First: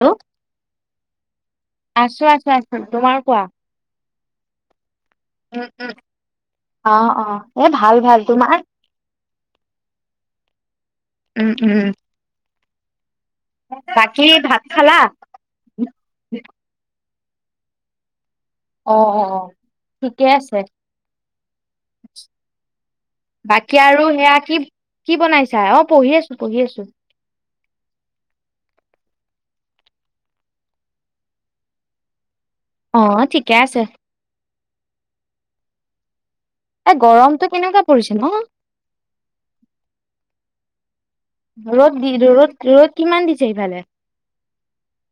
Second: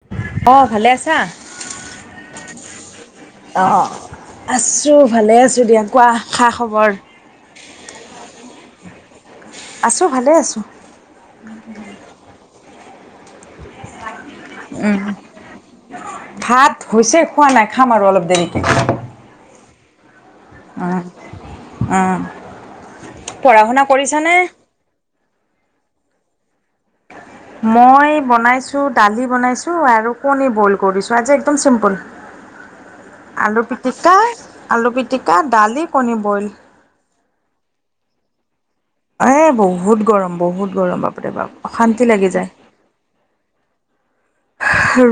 Hello অ ভালে আছা আছো আছো আছো তোমাৰ কোৱা অ। আছোঁ ভালে আছোঁ উম দিয়া উম কোৱা খা খবৰ। অ অ এ ভাল ভাল তোমাৰ আছোঁ ভালে আছোঁ। উম উম। কি ভাত খালা? ভাত হৈছে খোৱা নাই খাম আৰু অলপ দেৰি অ অ অ আছে অ অহ বাকী আৰু সেয়া কি কি বনাইছা অ পঢ়ি আছো পঢ়ি আছো মই বনাইছো দালি বনাইছো আৰু কণী বইল কৰিছো আজি একদম চিম্পুল অ ঠিকে আলু আছে পিটিকা আলু পিটিকা দালি কণী বইল এ গৰমতটো কেনেকুৱা পৰিছে ন এ বহুত গৰম বহুত গৰম বাপ বাপৰে ৰ'দ অশান্তি দি লাগি ৰ'দ যায়। ৰ'দ কিমান দিছে ইফালে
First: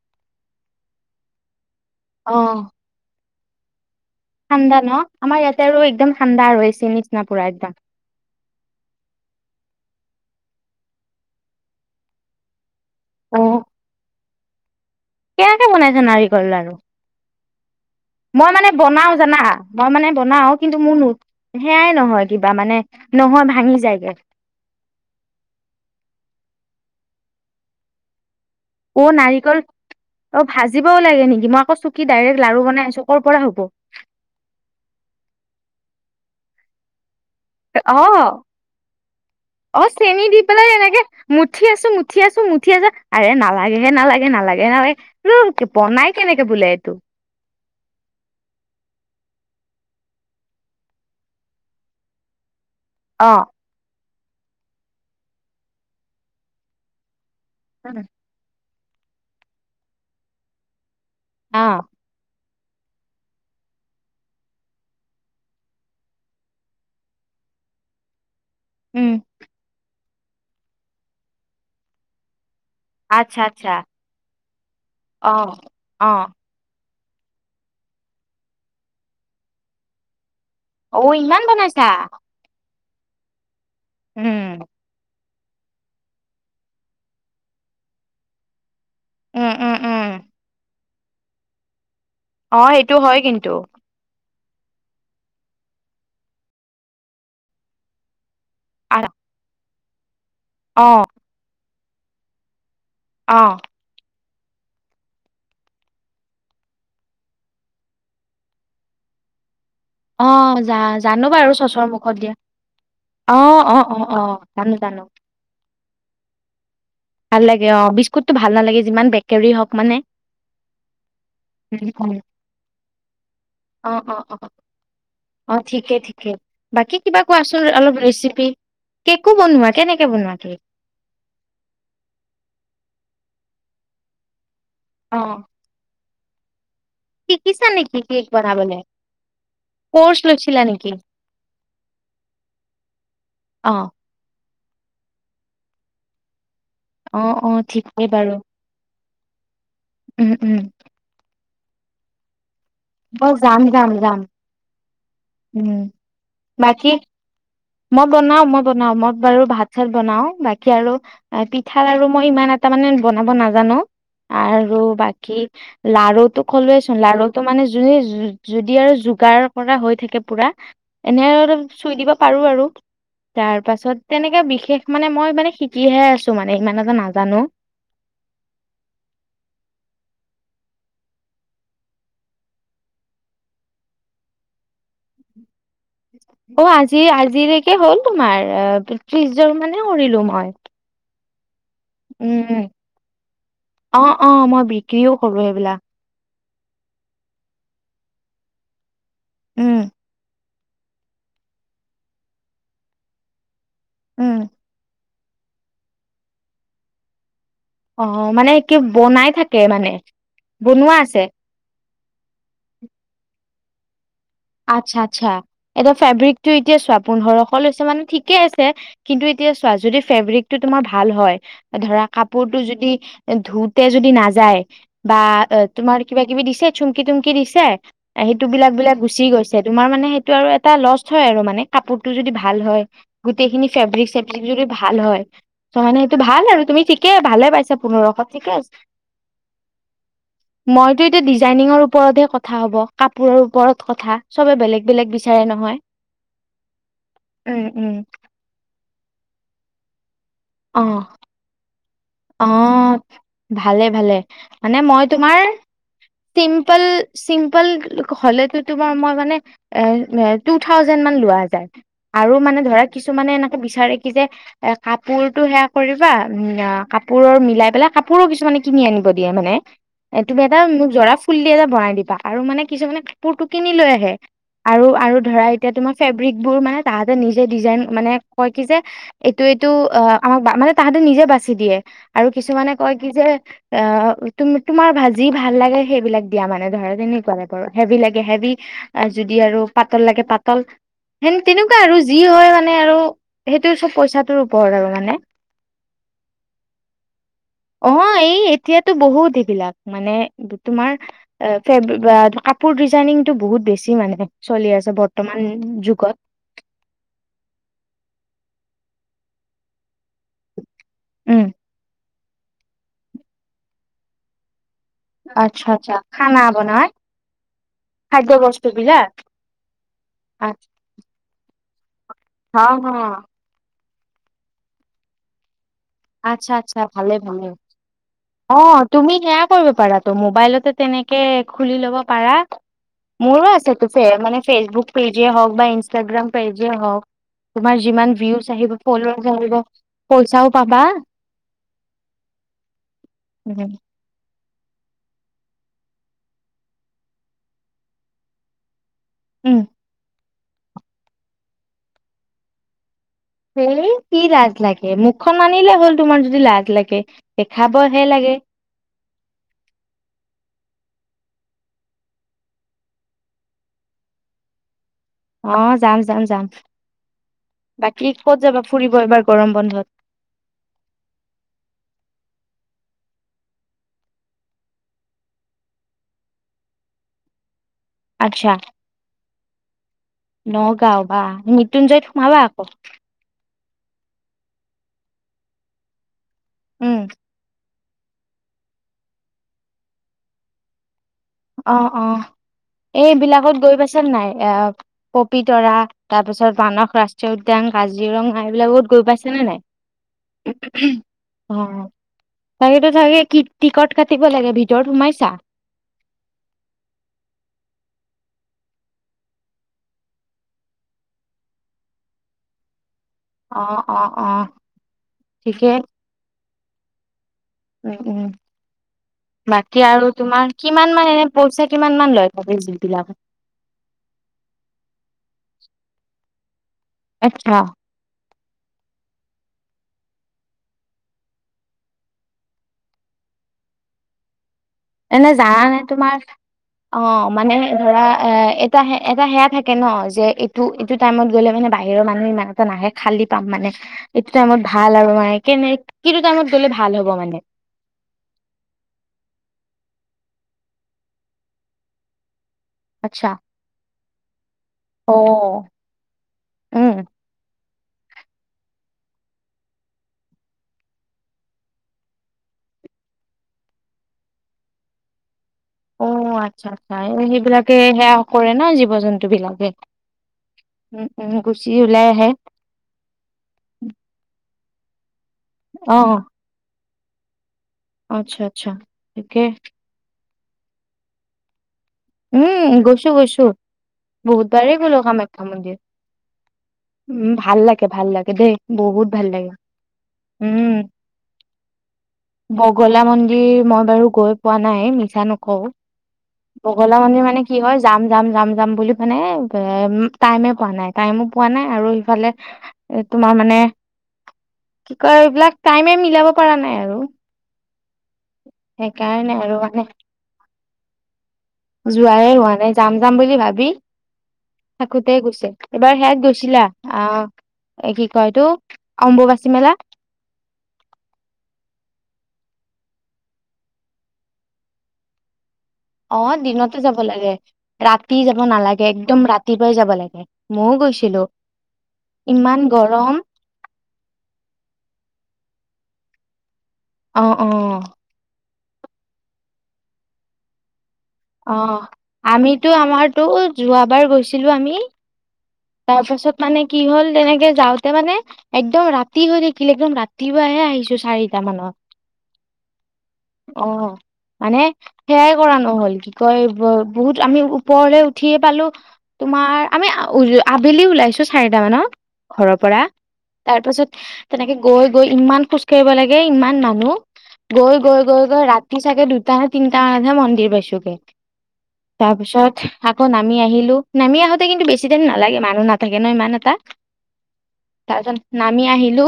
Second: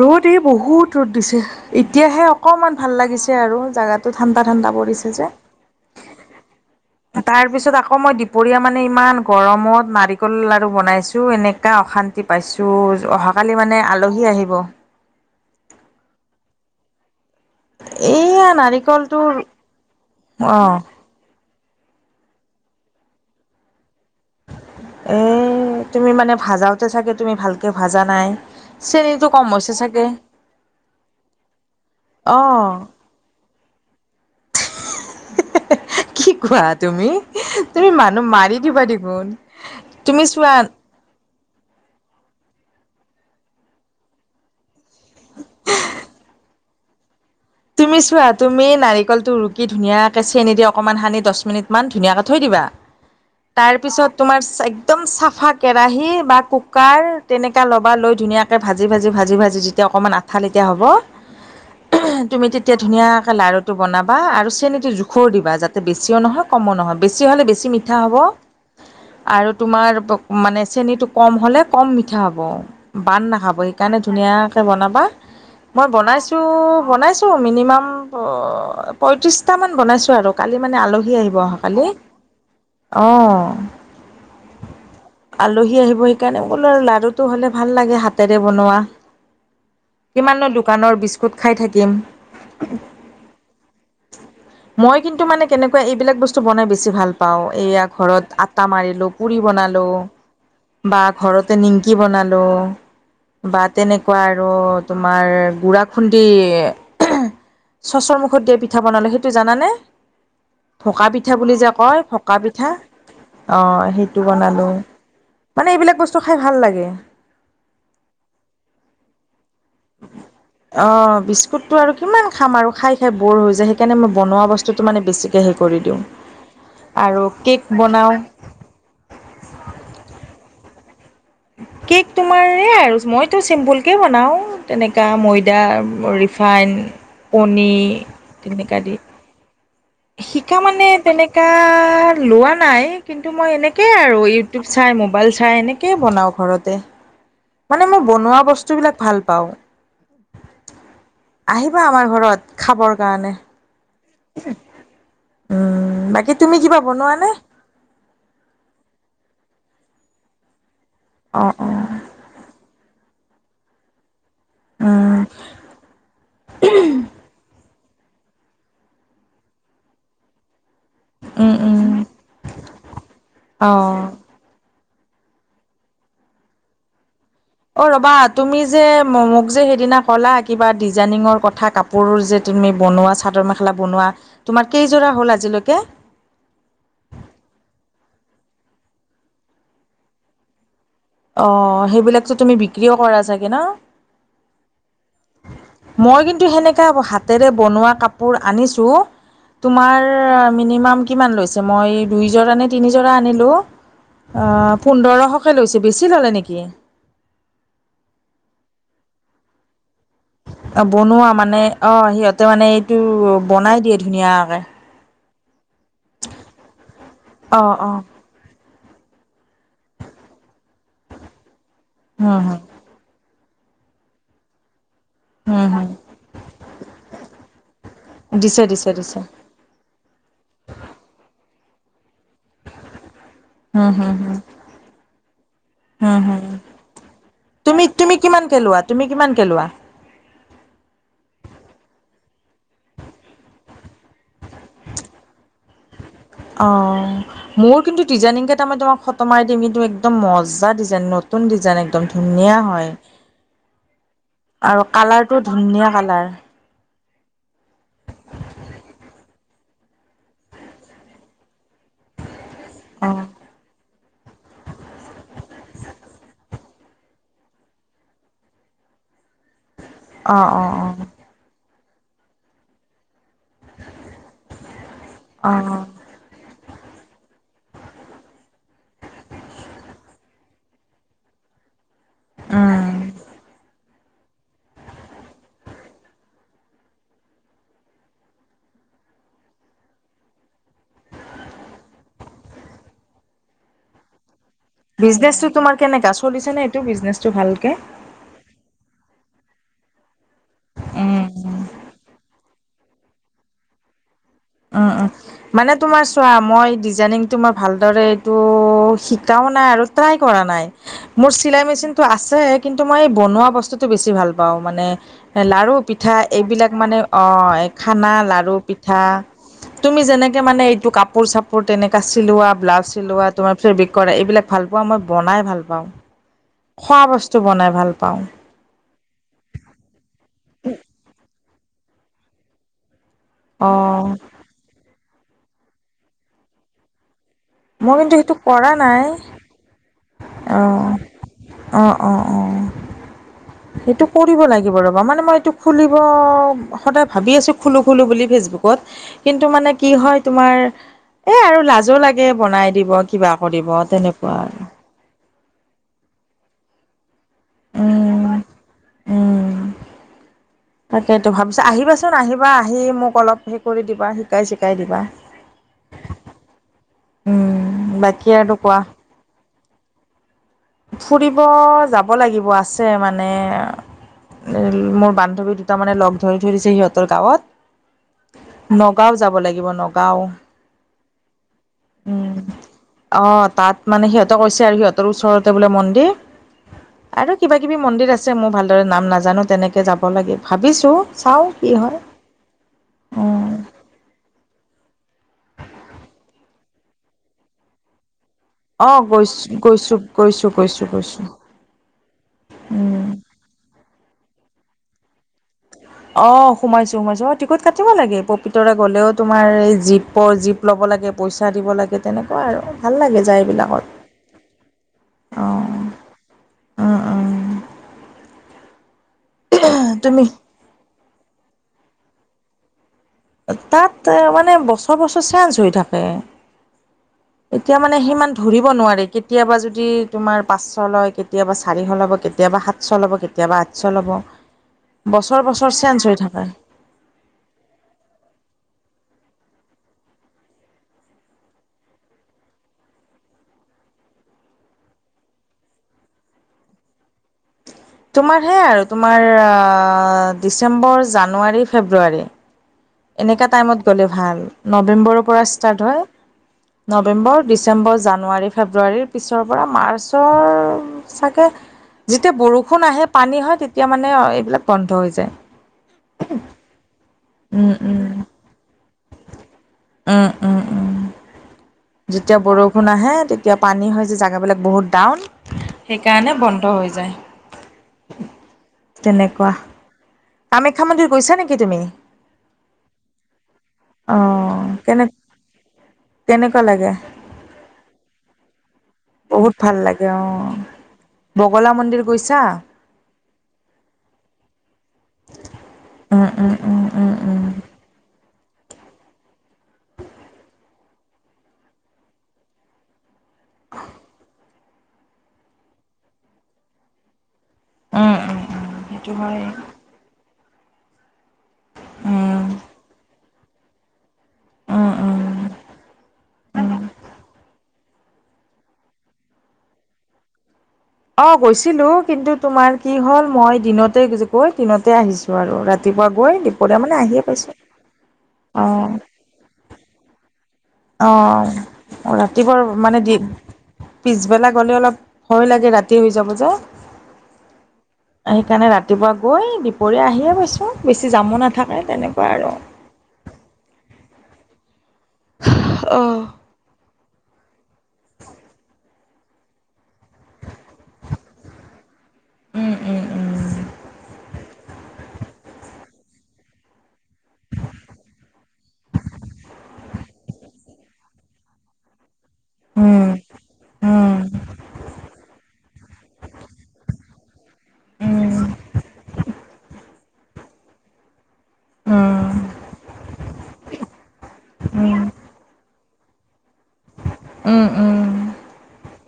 ৰ'দ এই বহুত ৰ'দ দিছে এতিয়াহে অ অকনমান ভাল লাগিছে আৰু জোগাতো ঠাণ্ডা ন আমাৰ ইয়াতে আৰু একদম ঠাণ্ডা আৰু এ চি নি তাৰ পিছত আকৌ মই দুপৰীয়া মানে ইমান গৰমত মাত নাৰিকল লাৰু বনাইছো এনেকা অশান্তি পাইছোঁ অ অহাকালি মানে আলহী আহিব কেনেকে বনাইছে নাৰিকল লাৰু এইয়া মই মানে বনাও নাৰিকলটো জানা মই মানে বনাও অঁ কিন্তু মোৰ নো সেয়াই নহয় কিবা মানে নহয় ভাঙি যায়গে এ তুমি মানে ভাজাওতে চাগে তুমি ভালকে ভাজা নাই অ শ্ৰেণীতটো কম নাৰিকল হৈছে চাগে অ ভাজিবও লাগে নেকি মই আকৌ চুকী ডাইৰেক্ট অঁ লাৰু বনাই আছো কৰ' পৰা হ'ব কি কোৱা তুমি তুমি অ মানুহ মাৰি দিবা দেখোন, অ চেনি তুমি দি চোৱা পেলাই এনেকে মুঠি আছো মুঠি আছো মুঠি আছো আৰে নালাগে হে নালাগে নালাগে নালাগে বনাই কেনে কেনেকে বোলে এইটো তুমি চোৱা তুমি নাৰিকলটো ৰুকি ধুনীয়াকে চেনি দি অকণমান সানি দহ মিনিট মান ধুনীয়াকে থৈ দিবা অ তাৰ পিছত তোমাৰ একদম চাফা কেৰাহি বা কুকাৰ তেনেকা লবা লৈ ধুনীয়াকে ভাজি ভাজি ভাজি ভাজি যেতিয়া অকণমান আঠা লেতিয়া হ'ব আহ তুমি তেতিয়া ধুনীয়াকে লাৰুটো বনাবা আৰু চেনীতো জোখৰও দিবা যাতে বেছিও নহয় কমো নহয় বেছি 'লে বেছি মিঠা হ'ব উম আৰু তোমাৰ মানে চেনীটো কম হ'লে কম মিঠা হ'ব বান আচ্ছা নাখাব আচ্ছা সেইকাৰণে ধুনীয়াকে বনাবা অ মই অ বনাইছো বনাইছো ছোঁ মিনিমাম পয়ত্ৰিচটা মান বনাইছোঁ আৰু কালি মানে অ আলহী আহিব ইমান অহা বনাইছা কালি, অহ উম আলহী আহিব সেইকাৰণে বোলো আৰু লাডুটো হ'লে ভাল লাগে হাতেৰে বনোৱা উম উম উম কিমাননো দোকানৰ বিস্কুট খাই থাকিম অ সেইটো হয় কিন্তু মই কিন্তু মানে কেনেকুৱা এইবিলাক বস্তু বনাই বেছি ভাল পাওঁ এইয়া ঘৰত আটা মাৰিলো পুৰি বনালো অ বা ঘৰতে নিমকি বনালো অ বা তেনেকোৱা আৰু তোমাৰ, গুড়া খুন্দি চচৰ মুখত দিয়া পিঠা বনালে সেইটো জানানে অ', জা ভকা জানো পিঠা বাৰু বুলি যে চচৰ কয় মুখত দিয়া। ভকা পিঠা অ সেইটো বনালো মানে এইবিলাক বস্তু খাই ভাল লাগে। ভাল লাগে অ বিস্কুটটো ভাল নালাগে যিমান বেকাৰী হওক মানে টো উম, আৰু উম। কিমান খাম আৰু খাই খাই ব'ৰ হৈ যায় সেইকাৰণে অ', মই অ', বনোৱা অ', বস্তুটো মানে বেছিকৈ সেই অ', কৰি ঠিকে দিও ঠিকে বাকী কিবা কোৱাচোন অলপ ৰেচিপি কেকো বনোৱা কেনেকে বনোৱা কেক কেক তোমাৰ আৰু মইতো চিম্পুল কে বনাও তেনেকোৱা অ', ময়দা ৰিফাইন শিকিছা কণী নেকি কেক বনাবলে? তেনেকা দি কৰ্চ শিকা লৈছিলা মানে নেকি? তেনেকা লোৱা নাই কিন্তু মই অ', এনেকেই আৰু ইউ টোক চাই মোৱাইল চাই এনেক বনাও ঘৰতে অ', অ', মানে মই ঠিকেই বন বাৰু বস্তুবিলাক ভাল পাওঁ। উম উম আহিবা আমাৰ ঘৰত। খাবৰ ব কাৰণে যাম যাম যাম। উম বাকী তুমি কিবা বাকী বনোৱা নে। মই বনাও মই বনাও মই বাৰু ভাত চাত বনাও বাকী। আৰু অ', পিঠাৰ আৰু মই ইমান এটা মানে বনাব নাজানো। আৰু অ', উম। বাকী, লাৰুতটো খলোৱেচোন লাৰুটো মানে। য যদি আৰু যোগাৰ পৰা হৈ থাকে পুৰা, এনে উম অলপ উম চুই দিব। আৰু আৰু তাৰ অ পাছত তেনেকে। বিশেষ মানে মই মানে শিকিহে আছো মানে ইমান এটা নাজানো। অ ৰবা তুমি যে মোক যে সেইদিনা কলা কিবা ডিজাইনিঙৰ কথা কাপোৰ যে। তুমি বনোৱা চাদৰ মেখেলা বনোৱা, তুমাৰ কেইজোৰা হ'ল আজিলৈকে। অ আজি আজিৰেকে হ'ল তোমাৰ ত্ৰিশজন মানে কৰিৰিলো মই। অ। সেইবিলাকতো তুমি উম, বিক্ৰীও কৰা চাগে ন অ অ মই বিক্ৰীও কৰলো সেইবিলাক। কিন্ত সেনে হাতেৰে বনোৱা কাপোৰ আনিছো উম তোমাৰ। মিনিমাম কিমান লৈছে মই নিজৰজ কাৰনে তিনিজৰা আনিলো উম অ সুন্দৰ। সহকৈ লৈছে বেছি ল'লে নেকি। অ মানে কি বনাই থাকে মানে। অ বনোৱা মানে অ সিহঁতে মানে এইটো বনাই দিয়ে। ধুনীয়াকে আচ্ছা আচ্ছা এতিয়া ফেব্ৰিকতটো এতিয়া চোৱা পোন্ধৰশ অ লৈছে অ মানে ঠিকে আছে। কিন্তু এতিয়া চোৱা যদি ফেব্ৰিকটো তোমাৰ ভাল হয় ধৰা হম কাপোৰটো হম যদি। ধোতে যদি নাযায়। বা হুম হুম তোমাৰ কিবা কিবি দিছে চুমকি তুমকি দিছে, সেইটো দিছে বিলাক দিছে বিলাক। দিছে গুচি গৈছে তোমাৰ মানে সেইটো আৰু এটা লছ হয় আৰু মানে কাপোৰ। ভাল হয়, গোটেই খিনি হুম ফেৰৰিক হুম চিক হুম যদি ভাল হয় ত মানে হুম সেইটো ভাল হুম আৰু তুমি। কি ভালে পাইছো পোন্ৰশত ঠিকে আছে। কিমান কে লোৱা। মইতটো এতিয়া ডিজাইনিঙৰ ওপৰতহে ক। কথা হব কাপোৰৰ ওপৰত কথা চবে বেলেগ বেলেগ বিচাৰে নহয়। অ উম মোৰ উম। কিন্তু ডিজাইং কেইটা মই তোমাক খতমাই দিম কিন্তু। একদম মজা অ ডিজাইন নতুন ডিজাইন এক। অ, ভালে ভালে, মানে আৰু মই কালাৰটো তোমাৰ, ধুনীয়া কালাৰ চিম্পল। চিম্পল হলেতো তোমাৰ মই মানে, এ টু থাউজেড মান লোৱা যায়। আৰু মানে ধৰা অ কিছুমানে এনেকে বিচাৰে কি যে এ কাপোৰতটো সেয়া কৰিবা উম ক। কাপোৰৰ মিলাই পেলাই কাপোৰো কিছুমানে কিনি আনিব দিয়ে মানে, এ অ তুমি এটা অ মোক জৰা ফুল দি এটা বনাই। দিবা আৰু মানে কিছুে কাপোৰটো কিনি লৈ আহে আৰু আৰু ধৰা অ অ এতিয়া তোমাৰ ফেব্ৰিক বোৰ মানে। তাহাঁতে নিজে ডিজাইন মানে, কয় কি যে এইটো এইটো অ আমাক মানে তাহাঁতে নিজে বাচি দিয়ে। আৰু কিছুমানে কয় উম কি যে অ টু তুম তোমাৰ ভাজি ভাল লাগে সেইবিলাক দিয়া মানে ধৰা তেনেকুৱে বাৰু হেভি লাগে হেভি যদি আৰু পাতল লাগে পাতল সেন তেনেকুৱা আৰু যি হয় মানে আৰু সেইটো চব পইচা বিজনেচটো তোমাৰ কেনেকা চলিছে নে এইটো বিজনেচটো ভালকে অ এই এতিয়াতো বহুত সেইবিলাক মানে তোমাৰ উম ফে কাপোৰ ডিজাইনিংটো বহুত বেছি মানে চলি উম, আছে উম। বৰ। মানে তোমাৰ চোৱা মই ডিজাইনিংতো মই ভালদৰে এইটো শিকাও নাই আৰু ট্ৰাই কৰা নাই, মোৰ উম চিলাই মেচিনটো আছে কিন্তু মই বনোৱা বস্তুটো বেছি ভাল পাওঁ। মানে আচ্ছা লাৰু, আচ্ছা পিঠা খানা এইবিলাক বনাই মানে অঁ খানা খাদ্য লাৰু, বস্তু পিঠা বিলাক তুমি যেনেকে মানে হ এইটো কাপোৰ চাপোৰ তেনেকা চিলোৱা, হ ব্লাউজ চিলোৱা তোমাৰ পিছত কৰে এইবিলাক ভাল পোৱা মই বনাই ভাল পাওঁ, আচ্ছা আচ্ছা খোৱা ভালে বস্তু ভালে বনাই ভাল পাওঁ। অ তুমি সেয়া কৰিব পাৰাতো মোবাইলতে তেনেকে খুলি ল'ব পাৰা। মোৰো আছে ত অ' মানে ফে ফেচবুক পেজে হওক বা ইনষ্টাগ্ৰাম পেজে হওক তোমাৰ মই কিন্তু যিমান সেইটো ভিউজ কৰা আহিব নাই ফল আহিব পইচাও পাবা। অঁ অঁ অঁ। উমু। কৰিব লাগিব ৰ'বা মানে মই এইটো খুলিব সদায় ভাবি আছোঁ খুলোঁ খোলোঁ বুলি ফেচবুকত কিন্তু উম মানে কি হয় তোমাৰ এ আৰু লাজো লাগে বনাই দিব। কিবা কৰিব সেই কি তেনেকুৱা লাজ আৰু লাগে মোক খন আনিলে হ'ল তোমাৰ যদি লাজ লাগে দেখাব হে উম লাগে। [inaudible] তাকেই ভাবিছ আহিবাচোন আহিবা আহি মোক অলপ হে কৰি দিবা শিকাই চিকাই দিবা। অ যাম যাম যাম, উম বাকী কত আৰু যাবা কোৱা ফুৰিব এবাৰ গৰম বন্ধত? ফুৰিব যাব লাগিব আছে মানে মোৰ বান্ধৱী দুটা মানে লগ ধৰি ধৰি দিছে সিহঁতৰ গাঁৱত। আচ্ছা, নগাঁও যাব লাগিব নগাঁও নগাঁও বা মৃত্যুঞ্জয় সোমাবা উম আকৌ। অ তাত মানে সিহঁতে কৈছে আৰু সিহঁতৰ ওচৰতে বোলে মন্দিৰ উম আৰু কিবা কিবি মন্দিৰ আছে মোৰ ভালদৰে নাম নাজানো তেনেকৈ যাব লাগে ভাবিছোঁ। অ অ উম এইবিলাকত গৈ পাইছে নাই? এ পপিতৰা তাৰ পিছত মানস ৰাষ্ট্ৰীয় উদ্যান, কাজিৰঙ ম অ এইবিলাকত গৈ পাইছেনে গৈছো নাই? গৈছো গৈছো গৈছো গৈছো অ। তাকেইতো উম তাকে কি টিকট কাটিব লাগে ভিতৰত সোমাইছা? অ সোমাইছো সোমাইছো অ টিকট কাটিব লাগে পপিতৰে গ'লেও তোমাৰ এই জীপৰ জীপ লব লাগ লাগে, পইচা দিব লাগে তেনেকুৱা আৰু। ভাল লাগে যায় অ এইবিলাকত অ অ ঠিকে অঁ অ অ। উম উম, বাকী আৰু তুমি তোমাৰ কিমান মান এনে পইচা কিমান মান লয় পাব [inaudible] যুবিলাকত। তাত মানে বছৰ বছৰ চেঞ্চ হৈ থাকে। আচ্ছা এতিয়া মানে সিমান ধৰিব নোৱাৰে কেতিয়াবা য দি তোমাৰ পাঁচশ লয়, কেতিয়াবা চাৰিশ ল'ব, কেতিয়াবা সাতশ ল'ব, কেতিয়াবা আঠশ ল'ব এনে বছৰ বছৰ জানানে চেঞ্জ হৈ তোমাৰ থাকে অ মানে ধৰা এ এটা এটা সেয়া থাকে ন যে এইটো এইটো টাইমত গ'লে মানে বাহিৰৰ মানুহ ইমান এটা নাহে খালী পাম মানে এইটো টাইমত ভাল আৰু মানে কেনে কিটো টাইমত গলে ভাল হ'ব মানে? তোমাৰ হে আৰু তোমাৰ ডিচেম্বৰ, জানুৱাৰী, ফেব্ৰুৱাৰী। আচ্ছা। এনেকা টাইমত গ'লে ভাল অ। নৱেম্বৰৰ পৰা ষ্টাৰ্ট হয় উম নৱেম্বৰ, ডি চেম্বৰ, জানুৱাৰী, ফেব্ৰুৱাৰীৰ পিছৰ পৰা মাৰ্চৰ চাগে যেতিয়া বৰষুণ আহে পানী হয় তেতিয়া মানে এইবিলাক বন্ধ হৈ যায়। অ আচ্ছা আচ্ছা এই উম সেইবিলাকে উম সেয়া কৰে ন জীৱ জন্তু বিলাকে। উম উম উম। গুচি ওলাই আহে যেতিয়া বৰষুণ আহে তেতিয়া পানী হয় যে জোগা বিলাক বহুত। ডাউন অ সেইকাৰণে বন্ধ হৈ যায়। আচ্ছা আচ্ছা ঠিকেই। তেনেকুৱা কামাখ্যা মন্দিৰ গৈছা নেকি তুমি? উম গৈছো গৈছো অ বহুতবাৰেই গ'লো কেনে কামাখ্যা মন্দিৰ। কেনেকুৱা লাগে উ ভাল লাগে ভাল লাগে দেই বহুত ভাল লাগে উম। বগলা মন্দিৰ গৈছা বগলা মন্দিৰ মই বাৰু গৈ পোৱা নাই মিছা নকওঁ। উম উম। উম বগলা উম মন্দিৰ উম মানে কি হয় যাম যাম যাম। যাম বুলি মানে এ টাইমে পোৱা নাই টাইমো পোৱা নাই আৰু ইফালে তোমাৰ মানে। কি কয় এইবিলাক টাইমে মিলাব পৰা নাই আৰু উম উম উম সেইটো সেইকাৰণে হয় আৰু মানে। যোৱাই উম হোৱা নাই যাম যাম বুলি ভাবি! উম থাকোঁতে উম গুছে এবাৰ সেৱাত গৈছিলা আহ! এ কি কয় এইটো অম্বুবাচী মেলা। অ গৈছিলো কিন্তু তোমাৰ কি হ'ল মই দিনতে গৈ দিনতে আহিছো আৰু ৰাতি অ দিনতে যাব লাগে ৰাতি যাব অ নালাগে একদম ৰাতিপুৱাই যাব লাগে। ময়ও গৈছিলো আহ ইমান ৰাতিপুৱা মানে দি গৰম পিছবেলা গ'লে অলপ ভয় লাগে ৰাতি হৈ যাব যে আহ অ সেইকাৰণে ৰাতিপুৱা গৈ দুপৰীয়া আহিয়ে গৈছোঁ। অ আমিতো আমাৰতো যোৱা বাৰ গৈছিলো আমি! তাৰ পাছত উম মানে কি হ'ল তেনেকে যাওঁতে মানে একদম ৰাতি হৈ থাকিল একদম ৰাতিপুৱাহে আহিছো চাৰিটা মানত উম উম আহ মানে সেয়াই কৰা নহ'ল কি কয় বহুত আমি ওপৰলে উঠিয়ে পালো তোমাৰ আমি আবেলি ওলাইছো চাৰিট মানত ঘৰৰ পৰা উম তাৰ উম পাছত উম তেনেকে গৈ গৈ ইমান খোজ কঢ়িব লাগে এই ইমান মানুহ গৈ গৈ গৈ উম গৈ ৰাতি চাগে দুটা নে তিনটা মানতহে মন্দিৰ পাইছো গে তাৰ পিছত আকৌ নামি আহিলো নামি আহোতে কিন্তু বেছি দিন ন মানুহ নাথাকে ন ইমান এটা উম উম তাৰ উম পিছত আমি আহিলো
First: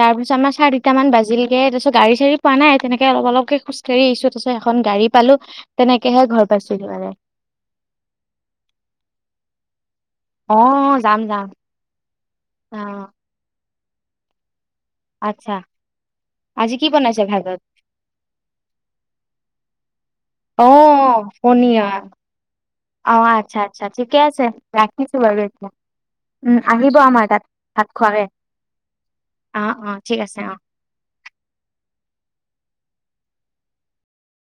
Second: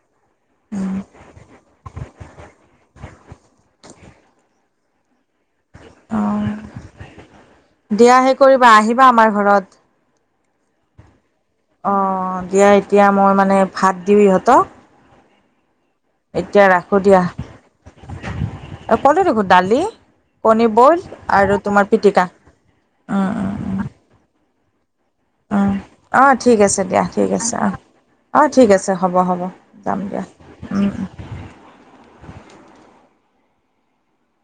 তাৰ পিছত আমাৰ চাৰিটা মান বাজিলগে তাৰ পিছত গাড়ী চাৰী পোৱা নাই তেনেকে অলপ অলপকে খোজ কাঢ়ি হেৰী চুপচে এখন গাড়ী পালো অ তেনেকেহে ঘৰ পাইছোহি মানে। দিয়া হে কৰিবা আহিবা আমাৰ ঘৰত অ যাম যাম অ দিয়া অ এতিয়া মই মানে ভাত দিওঁ ইহঁতক আচ্ছা! এতিয়া আজি কি ৰাখো বনাইছে ভাগত দিয়া কলো দেখোন দালি অ কণী বল আৰু তোমাৰ পনীয়া পিটিকা কিছ বাগ ন উম, [unintelligible] অ' উম ঠিক আছে আহিব দিয়া আমাৰ ঠিক তাত আছে অ'। ভাত খোৱাকৈ অ' ঠিক আছে হ'ব হ'ব অ অ যাম ঠিক দিয়া। আছে অ উম, উম। [unintelligible]